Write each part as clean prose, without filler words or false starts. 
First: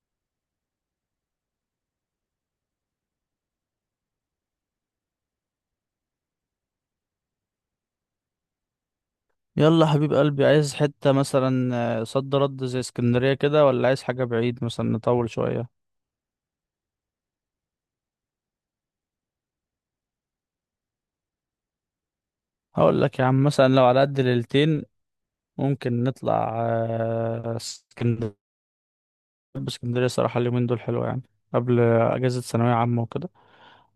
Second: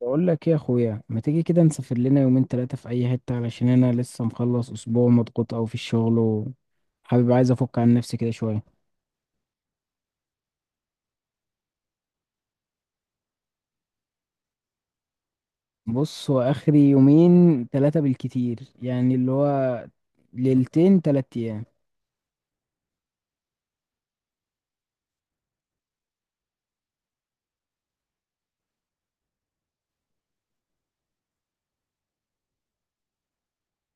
بقول لك ايه يا اخويا، ما تيجي كده نسافر لنا يومين 3 في اي حتة؟ علشان انا لسه مخلص اسبوع مضغوط او في الشغل، وحابب عايز افك عن نفسي كده شوية. يلا حبيب قلبي، عايز حتة مثلا؟ صد رد زي اسكندرية كده، ولا عايز حاجة بعيد مثلا نطول شوية؟ بص، هو اخري يومين 3 بالكتير، يعني اللي هو ليلتين 3 ايام. هقول لك يا عم، مثلا لو على قد ليلتين ممكن نطلع اسكندرية. اسكندرية صراحة اليومين دول حلوة يعني، قبل أجازة ثانوية عامة وكده.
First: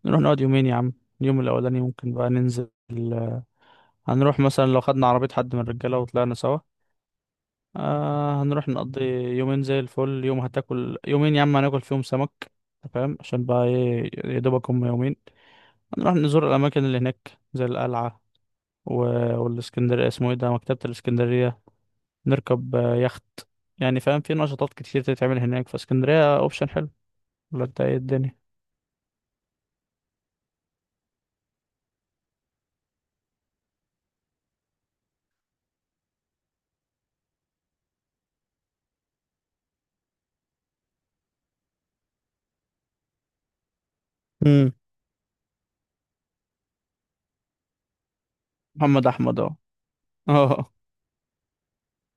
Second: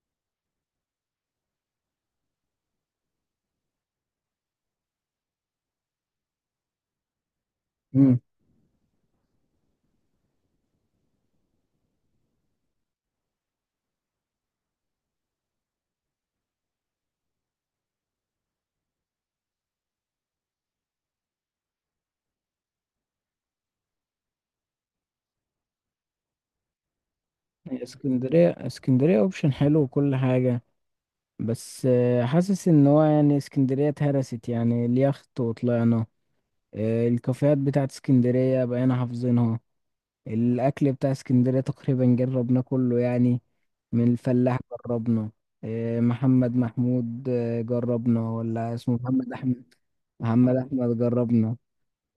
نروح نقعد يومين يا عم، اليوم الأولاني ممكن بقى ننزل. آه، هنروح مثلا لو خدنا عربية حد من الرجالة وطلعنا سوا. امم آه، هنروح نقضي يومين زي الفل، يوم هتاكل، يومين يا عم هناكل فيهم سمك. أنت فاهم؟ عشان بقى ايه، يا دوبك هم يومين. هنروح نزور الأماكن اللي هناك زي القلعة و... والإسكندرية اسمه ايه ده، مكتبة الإسكندرية. نركب يخت. يعني فاهم، في نشاطات كتير تتعمل هناك، فاسكندرية اوبشن حلو، ولا انت ايه الدنيا؟ اسكندرية اوبشن حلو وكل حاجة، بس حاسس ان هو يعني اسكندرية اتهرست، يعني اليخت وطلعنا. الكافيهات بتاعت اسكندرية بقينا حافظينها. الأكل بتاع اسكندرية تقريبا جربناه كله يعني. من الفلاح امم. جربنا. إيه، محمد محمود، جربنا؟ ولا اسمه محمد محمد أحمد اهو. أحمد؟ محمد اه. أحمد جربنا.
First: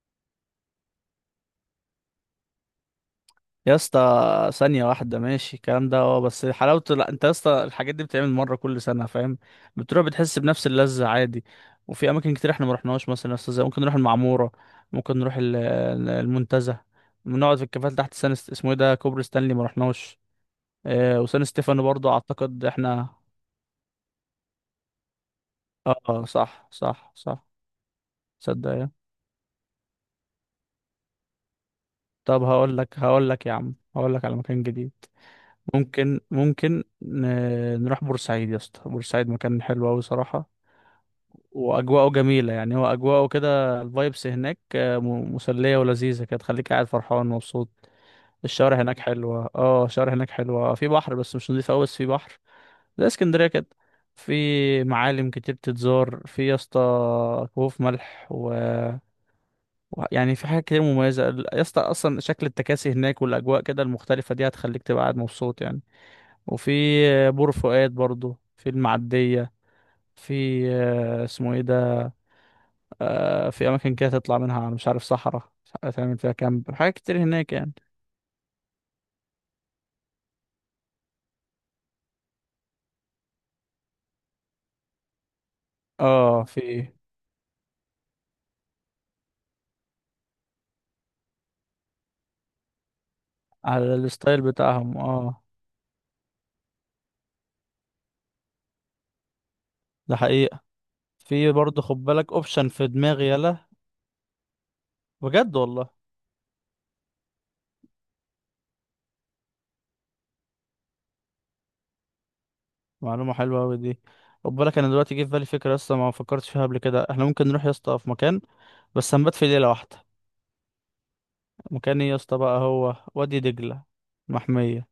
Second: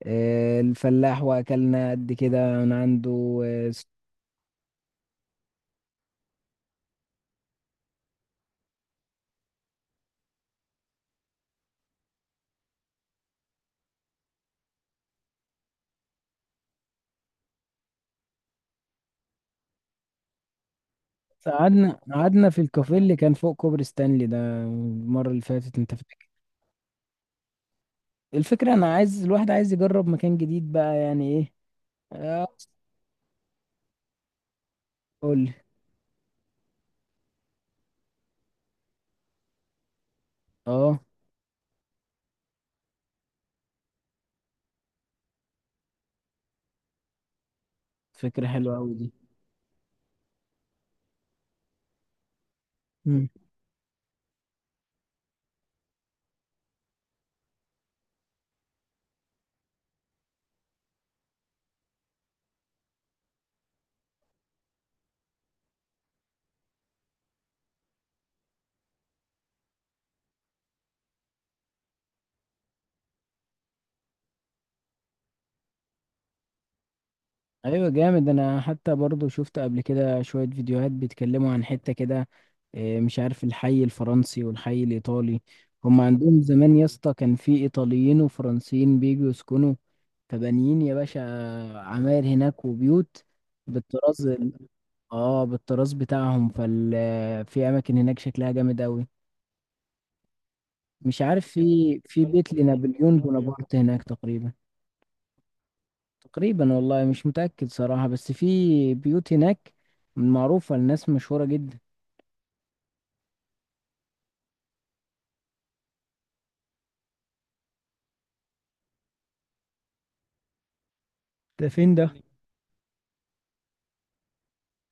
إيه، الفلاح وأكلنا قد كده من عنده آه، يا س- اسطى ثانية واحدة، ماشي الكلام ده اه، بس حلاوته، لا انت يا اسطى الحاجات دي بتتعمل مرة كل سنة فاهم؟ بتروح بتحس بنفس اللذة عادي. وفي أماكن كتير احنا ما رحناهاش، مثلا يا اسطى زي ممكن نروح المعمورة، ممكن نروح المنتزه، بنقعد في الكافيهات تحت سان اسمه ايه ده، كوبري ستانلي ما رحناش. اه، وسان ستيفانو قعدنا برضه قعدنا في أعتقد الكافيه احنا. اللي كان فوق كوبري ستانلي ده المرة اللي فاتت، أنت اه، فاكر؟ صح صح صح. صدق الفكرة يا. أنا عايز، الواحد عايز يجرب مكان جديد بقى يعني إيه. طب آه، هقول لك يا عم، هقول لك على مكان جديد. قول لي. ممكن نروح بورسعيد يا اسطى. بورسعيد مكان حلو أوي صراحة، أه، واجواءه جميله يعني، هو اجواءه كده الفايبس هناك مسليه ولذيذه كده، تخليك قاعد فرحان ومبسوط. فكرة حلوة الشوارع هناك أوي حلوه، اه الشوارع هناك حلوه، في بحر بس مش نضيف قوي، بس في بحر زي دي. اسكندريه كده. في معالم كتير تتزار في يا اسطى، كهوف ملح يعني في حاجات كتير مميزه يا اسطى، اصلا شكل التكاسي هناك والاجواء كده المختلفه دي هتخليك تبقى قاعد مبسوط يعني. وفي بور فؤاد برضو في المعديه. في آه، اسمه ايه ده في اماكن كده تطلع منها على، مش عارف، صحراء، مش عارف تعمل فيها كامب، حاجات كتير هناك يعني. ايوه جامد، انا حتى برضو شفت قبل كده شوية فيديوهات بيتكلموا عن حتة كده. إيه، مش عارف الحي الفرنسي والحي الايطالي. هم عندهم اه، زمان يا في اسطى كان في ايطاليين وفرنسيين بيجوا يسكنوا، فبانيين يا باشا، عماير هناك وبيوت على بالطراز الستايل ال- بتاعهم اه. اه بالطراز بتاعهم فال، في اماكن هناك شكلها جامد اوي. ده حقيقة. مش عارف، في برضه، في خد في بالك بيت اوبشن في لنابليون دماغي يلا، بونابرت هناك تقريبا. بجد والله. تقريبا والله مش متأكد صراحة، بس في بيوت هناك معروفة لناس مشهورة جدا. معلومة حلوة اوي دي. خد بالك انا دلوقتي جه في بالي فكرة، لسه ما فكرتش فيها قبل كده، احنا ممكن نروح يا اسطى في مكان بس هنبات في ليلة واحدة. ده فين مكان ايه ده؟ يا اسطى بقى؟ هو وادي دجلة، محمية.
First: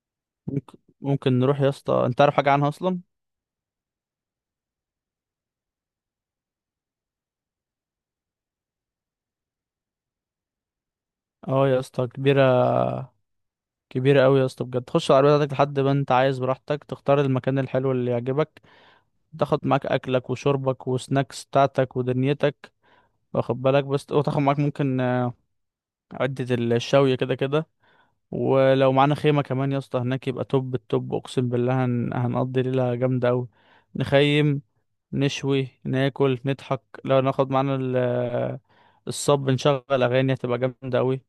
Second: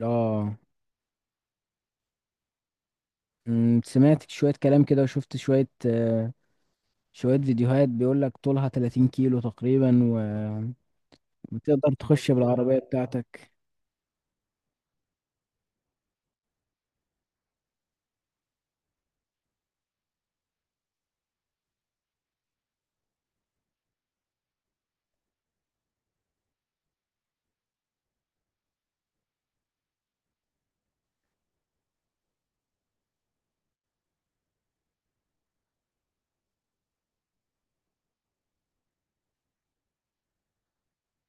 اه. ممكن نروح يا اسطى؟ انت عارف حاجة عنها اصلا؟ سمعت شوية كلام كده، وشفت شوية فيديوهات بيقولك طولها 30 كيلو تقريبا، اه يا وتقدر اسطى تخش كبيرة، بالعربية بتاعتك. كبيرة قوي يا اسطى بجد، تخش العربية بتاعتك لحد ما انت عايز، براحتك تختار المكان الحلو اللي يعجبك، تاخد معاك اكلك وشربك وسناكس بتاعتك ودنيتك، واخد بالك بس، وتاخد معاك ممكن عدة الشاوية كده كده. ولو معانا خيمة كمان يا اسطى هناك يبقى توب التوب، اقسم بالله هنقضي ليلة جامدة قوي. نخيم، نشوي، ناكل، نضحك، لو ناخد معانا ال... آه، الصب، نشغل اغاني، هتبقى جامدة قوي.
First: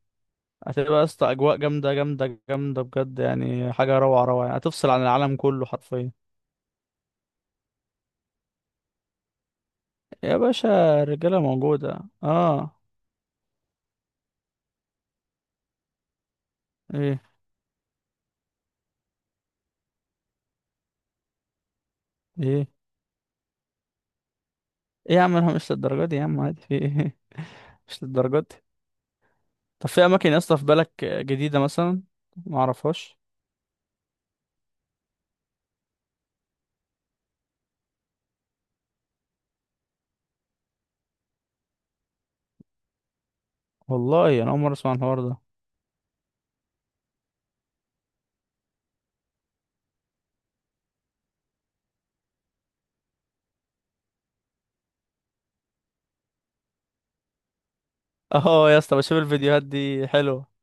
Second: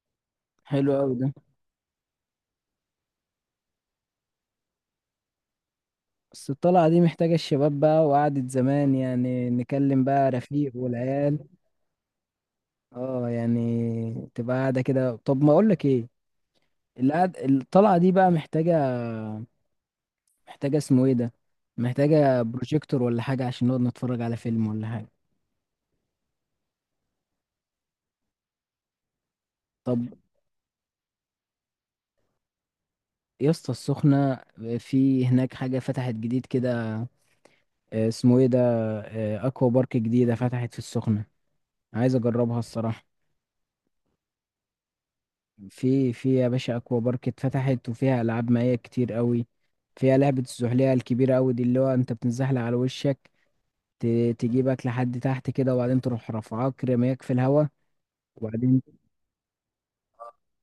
حلو هتبقى يا أوي اسطى ده. اجواء جامده جامده جامده بجد يعني، حاجه روعه روعه يعني، هتفصل عن العالم كله حرفيا. بس الطلعة دي محتاجة الشباب بقى وقعدة زمان، يعني نكلم بقى يا رفيق باشا والعيال. الرجاله موجوده اه. اه، يعني تبقى قاعدة كده. طب ما أقولك ايه، ايه الطلعة دي بقى محتاجة، محتاجة اسمه ايه ده، محتاجة ايه. ايه بروجيكتور ولا حاجة عشان نقعد نتفرج على فيلم ولا حاجة. يا عم، انا مش للدرجه دي يا عم، عادي، في ايه؟ مش للدرجه دي. طب طب، في اماكن يا اسطى في بالك جديده مثلا ما اعرفهاش؟ يا اسطى السخنة، في هناك حاجة فتحت جديد كده، اسمه ايه ده، اكوا بارك جديدة فتحت في السخنة، عايز اجربها الصراحة. والله انا اول مره اسمع عن الحوار ده. في يا باشا، اكوا بارك اتفتحت، وفيها العاب مائية كتير قوي. فيها لعبة الزحلية الكبيرة قوي دي، اللي هو انت بتنزحلق على وشك، تجيبك لحد تحت كده، وبعدين تروح رافعاك رميك في الهوا، اه يا وبعدين اسطى بشوف الفيديوهات دي حلوه.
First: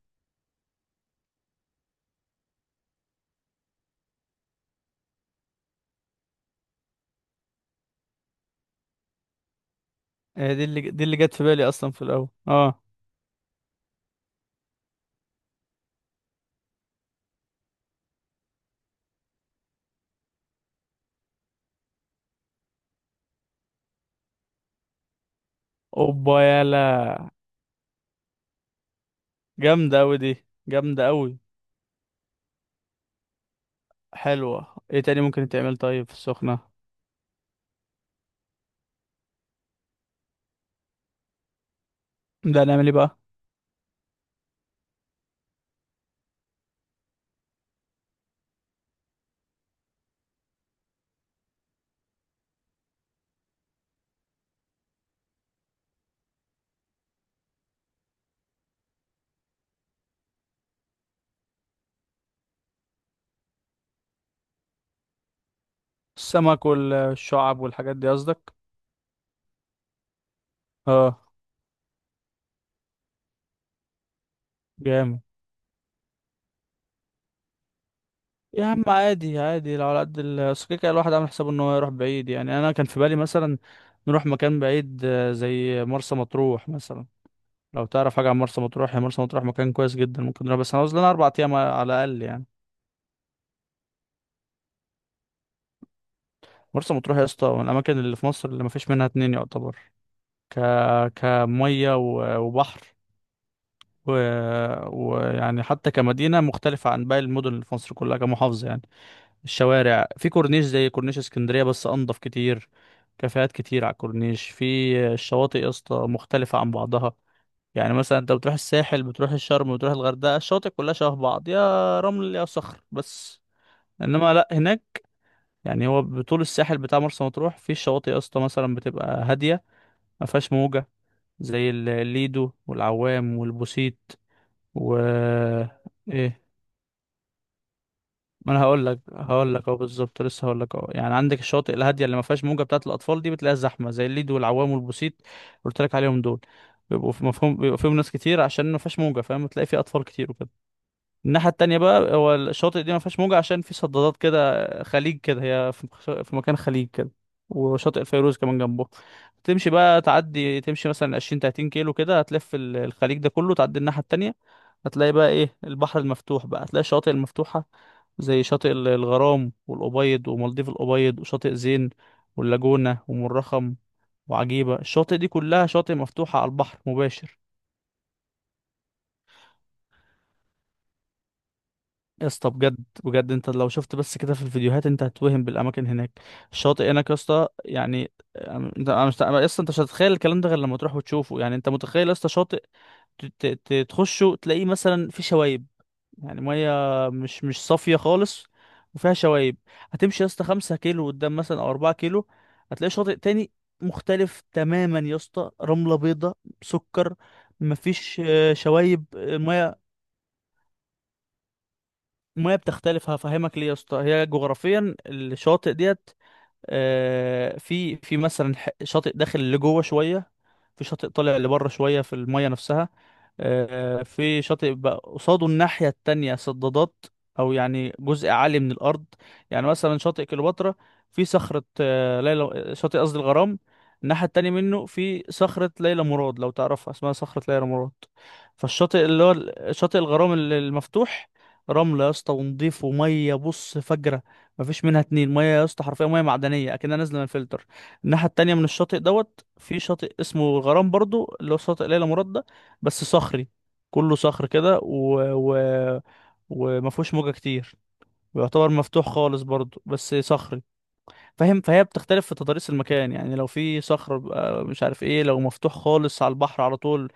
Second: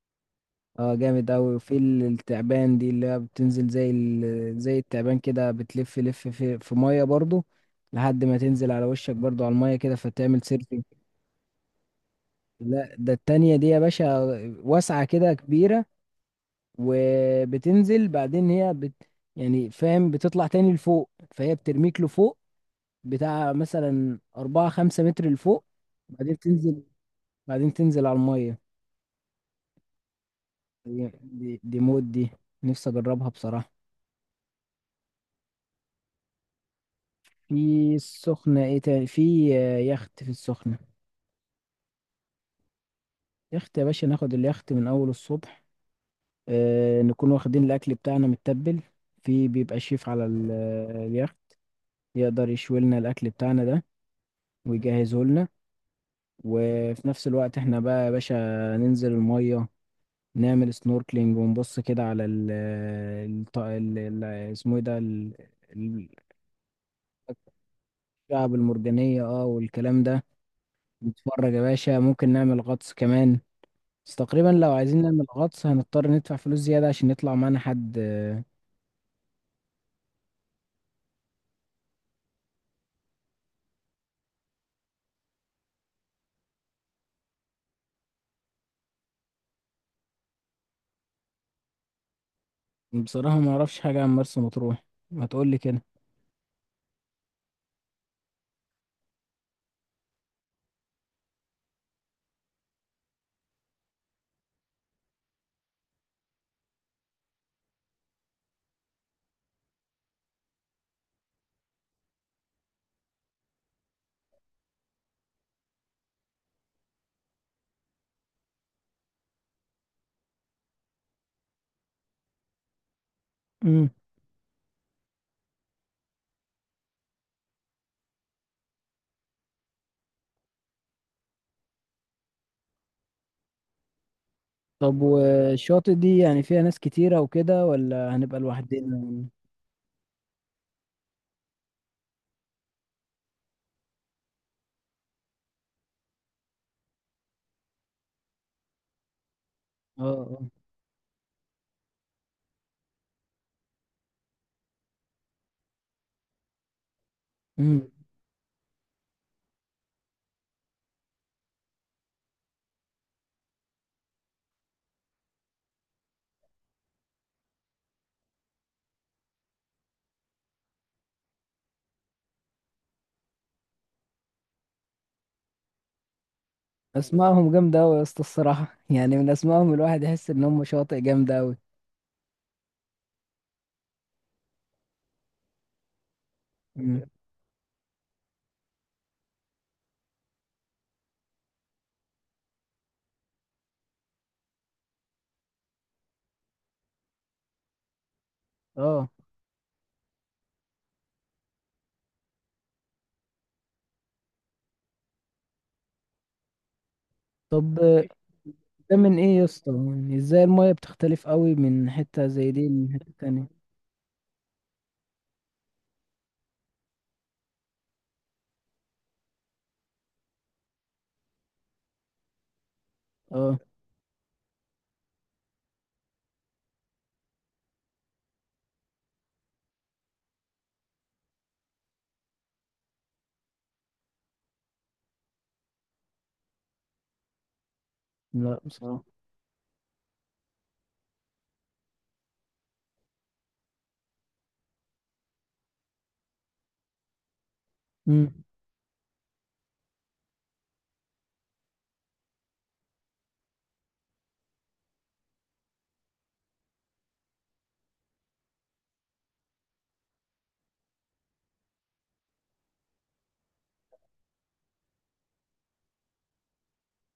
اه جامد اوي. وفي التعبان دي، اللي هي بتنزل زي التعبان كده، بتلف لف في ميه برضو لحد ما تنزل على وشك برضو على الميه كده فتعمل هي دي سيرفنج. اللي جت في بالي اصلا في الاول اه. لا، ده التانية دي يا باشا، واسعة كده كبيرة، وبتنزل بعدين هي بت... يعني فاهم، بتطلع تاني لفوق، فهي بترميك لفوق بتاع مثلا أربعة خمسة متر لفوق، بعدين اوبا تنزل، يالا. بعدين تنزل على المية. جامده اوي دي، دي جامده اوي. دي، دي مود دي، نفسي أجربها بصراحة. حلوه. ايه تاني ممكن يتعمل طيب في السخنه؟ في السخنة ايه تاني؟ في يخت في السخنة. ده نعمل ايه بقى؟ يخت يا باشا، ناخد اليخت من أول الصبح، آه نكون واخدين الأكل بتاعنا متبل، في بيبقى شيف على اليخت يقدر يشوي لنا الأكل بتاعنا ده ويجهزه لنا. وفي نفس الوقت احنا بقى يا باشا ننزل المية، نعمل سنوركلينج، ونبص كده على ال اسمه ايه ده، ال- السمك والشعب والحاجات دي قصدك؟ الشعب المرجانية، اه والكلام ده. اه. نتفرج يا باشا، ممكن نعمل غطس كمان، بس تقريبا لو عايزين جامد. نعمل غطس هنضطر ندفع فلوس زيادة عشان يطلع معانا حد. يا عم عادي عادي، لو على قد أصل كده كده الواحد عامل حسابه ان هو يروح بعيد يعني. انا كان في بالي مثلا نروح مكان بعيد زي مرسى مطروح مثلا، لو تعرف حاجه عن مرسى مطروح. يا مرسى مطروح مكان كويس جدا، ممكن نروح بس هنعوز لنا اربع ايام على الاقل يعني. بصراحة ما اعرفش حاجة عن مرسى مطروح، ما تقولي كده. مرسى مطروح يا اسطى من الاماكن اللي في مصر اللي ما فيش منها اتنين يعتبر. ك، كميه وبحر و... ويعني حتى كمدينه مختلفه عن باقي المدن اللي في مصر كلها كمحافظه يعني. الشوارع في كورنيش زي كورنيش اسكندرية بس أنضف كتير، كافيهات كتير على الكورنيش. في الشواطئ يا اسطى مختلفة عن بعضها، يعني مثلا انت بتروح الساحل، بتروح الشرم، بتروح الغردقة، الشواطئ كلها شبه بعض، يا رمل يا صخر بس. امم. انما لا هناك يعني، هو بطول الساحل بتاع مرسى مطروح في الشواطئ يا اسطى مثلا بتبقى هادية ما فيهاش موجة، زي الليدو والعوام والبوسيت و. طب، والشاطئ دي ايه؟ يعني فيها ناس كتيرة وكده، ولا هنبقى ما انا هقول لك لوحدنا؟ هقول لك اهو بالظبط، لسه هقول لك اهو. يعني عندك الشواطئ الهاديه اللي ما فيهاش موجه بتاعه الاطفال دي، بتلاقيها زحمه زي الليد والعوام والبوسيت، قلت لك عليهم دول، بيبقوا في مفهوم، بيبقى فيهم ناس كتير عشان ما فيهاش موجه فاهم، تلاقي فيه اه اطفال كتير اه. وكده. الناحية التانية بقى، هو الشاطئ دي ما فيهاش موجة عشان في صدادات كده، خليج كده، هي في مكان خليج كده، امم. وشاطئ الفيروز كمان جنبه. تمشي بقى، تعدي، تمشي مثلا 20 30 كيلو كده، هتلف الخليج ده كله، تعدي الناحية التانية هتلاقي بقى ايه؟ البحر المفتوح بقى، هتلاقي الشواطئ المفتوحة زي شاطئ الغرام والأبيض ومالديف الأبيض وشاطئ زين واللاجونة ومرخم وعجيبة. الشاطئ دي كلها شاطئ مفتوحة على البحر مباشر. اسمائهم جامدة أوي يا اسطى الصراحة يعني من اسمائهم الواحد يحس ان هم شواطئ جامدة أوي. يا اسطى بجد، بجد انت لو شفت بس كده في الفيديوهات انت هتتوهم بالاماكن هناك. الشاطئ امم. هناك يا اسطى يعني. أم- انت، انا مش، يا اسطى انت مش هتتخيل الكلام ده غير لما تروح وتشوفه. يعني انت متخيل يا اسطى شاطئ تخشه تلاقيه مثلا فيه شوايب، يعني ميه مش صافيه خالص اه. وفيها شوايب. هتمشي يا اسطى 5 كيلو قدام مثلا او 4 كيلو، هتلاقي شاطئ تاني مختلف تماما يا اسطى، رمله بيضاء سكر، طب، مفيش ده شوايب من ايه يا اسطى؟ الميه. يعني ازاي المية بتختلف أوي من حتة زي المياه دي بتختلف، لحتة تانية؟ هفهمك ليه يا اسطى، هي جغرافيا الشواطئ ديت. في مثلا شاطئ داخل لجوه شويه، في شاطئ طالع لبره شويه في الميه نفسها. اه. في شاطئ بقى قصاده الناحيه التانية صدادات، او يعني جزء عالي من الارض. يعني مثلا شاطئ كليوباترا في صخره، آه، ليلى شاطئ قصدي الغرام الناحيه التانية منه في صخره ليلى مراد، لو تعرفها، اسمها صخره ليلى مراد. لا بصراحة. فالشاطئ اللي هو شاطئ الغرام المفتوح، رملة يا اسطى ونضيف، ومية بص فجرة، مفيش منها اتنين، ميه يا اسطى حرفيا ميه معدنيه اكنها نازله من الفلتر. الناحيه مم. التانية من الشاطئ دوت في شاطئ اسمه الغرام برضو اللي هو شاطئ ليلى مراد ده، بس صخري، كله صخر كده وما فيهوش موجه كتير، ويعتبر مفتوح خالص برضو بس صخري، فاهم؟ فهي بتختلف في تضاريس المكان يعني، لو في صخر بيبقى مش عارف ايه، لو مفتوح خالص على البحر على طول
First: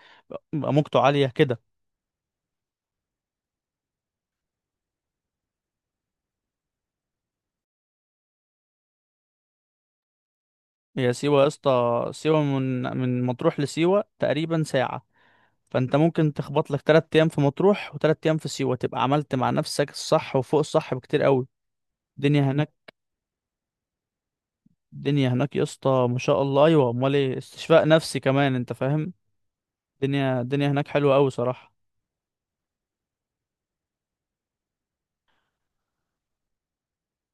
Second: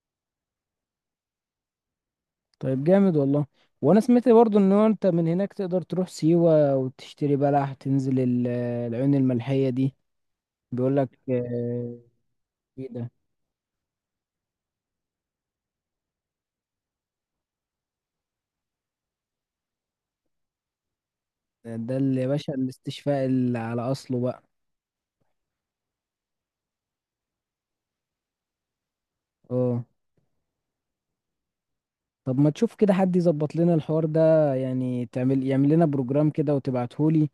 بيبقى موجته عاليه كده. طيب جامد والله، وانا سمعت برضو ان هو انت من هناك تقدر تروح سيوة وتشتري بلح، تنزل العيون الملحية دي، بيقول هي لك سيوه يا آه، اسطى، سيوه من ايه ده؟ من مطروح لسيوه تقريبا ساعه، فانت ممكن تخبط لك تلات ايام في مطروح وتلات ايام في سيوة، تبقى عملت مع نفسك الصح وفوق الصح بكتير قوي. ده اللي يا الدنيا باشا هناك، الاستشفاء اللي على اصله بقى. الدنيا هناك يا اسطى ما شاء الله، ايوه، امال ايه، استشفاء نفسي كمان انت فاهم. اه. الدنيا هناك حلوه قوي صراحه. طب، ما تشوف كده حد يظبط لنا الحوار ده يعني، تعمل يعمل لنا بروجرام كده وتبعتهولي،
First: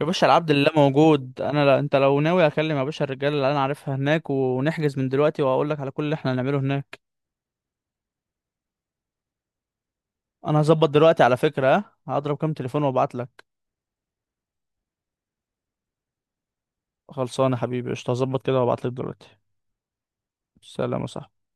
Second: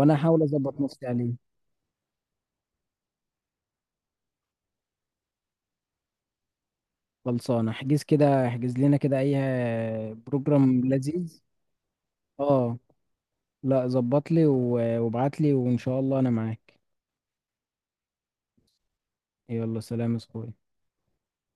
يا باشا احاول العبد لله اظبط نفسي موجود، عليه. انا لا انت لو ناوي اكلم يا باشا الرجاله اللي انا عارفها هناك، ونحجز من دلوقتي، واقول لك على كل اللي احنا هنعمله هناك. خلصانه، احجز كده، احجز لنا كده اي انا بروجرام هظبط دلوقتي على لذيذ. فكره، ها هضرب كام اه. تليفون وابعت لك. لا، ظبط لي وابعت لي، وان شاء الله انا معاك. خلصانه حبيبي، قشطه، هظبط كده وابعت لك دلوقتي. يلا، سلام يا اخوي. سلام يا صاحبي.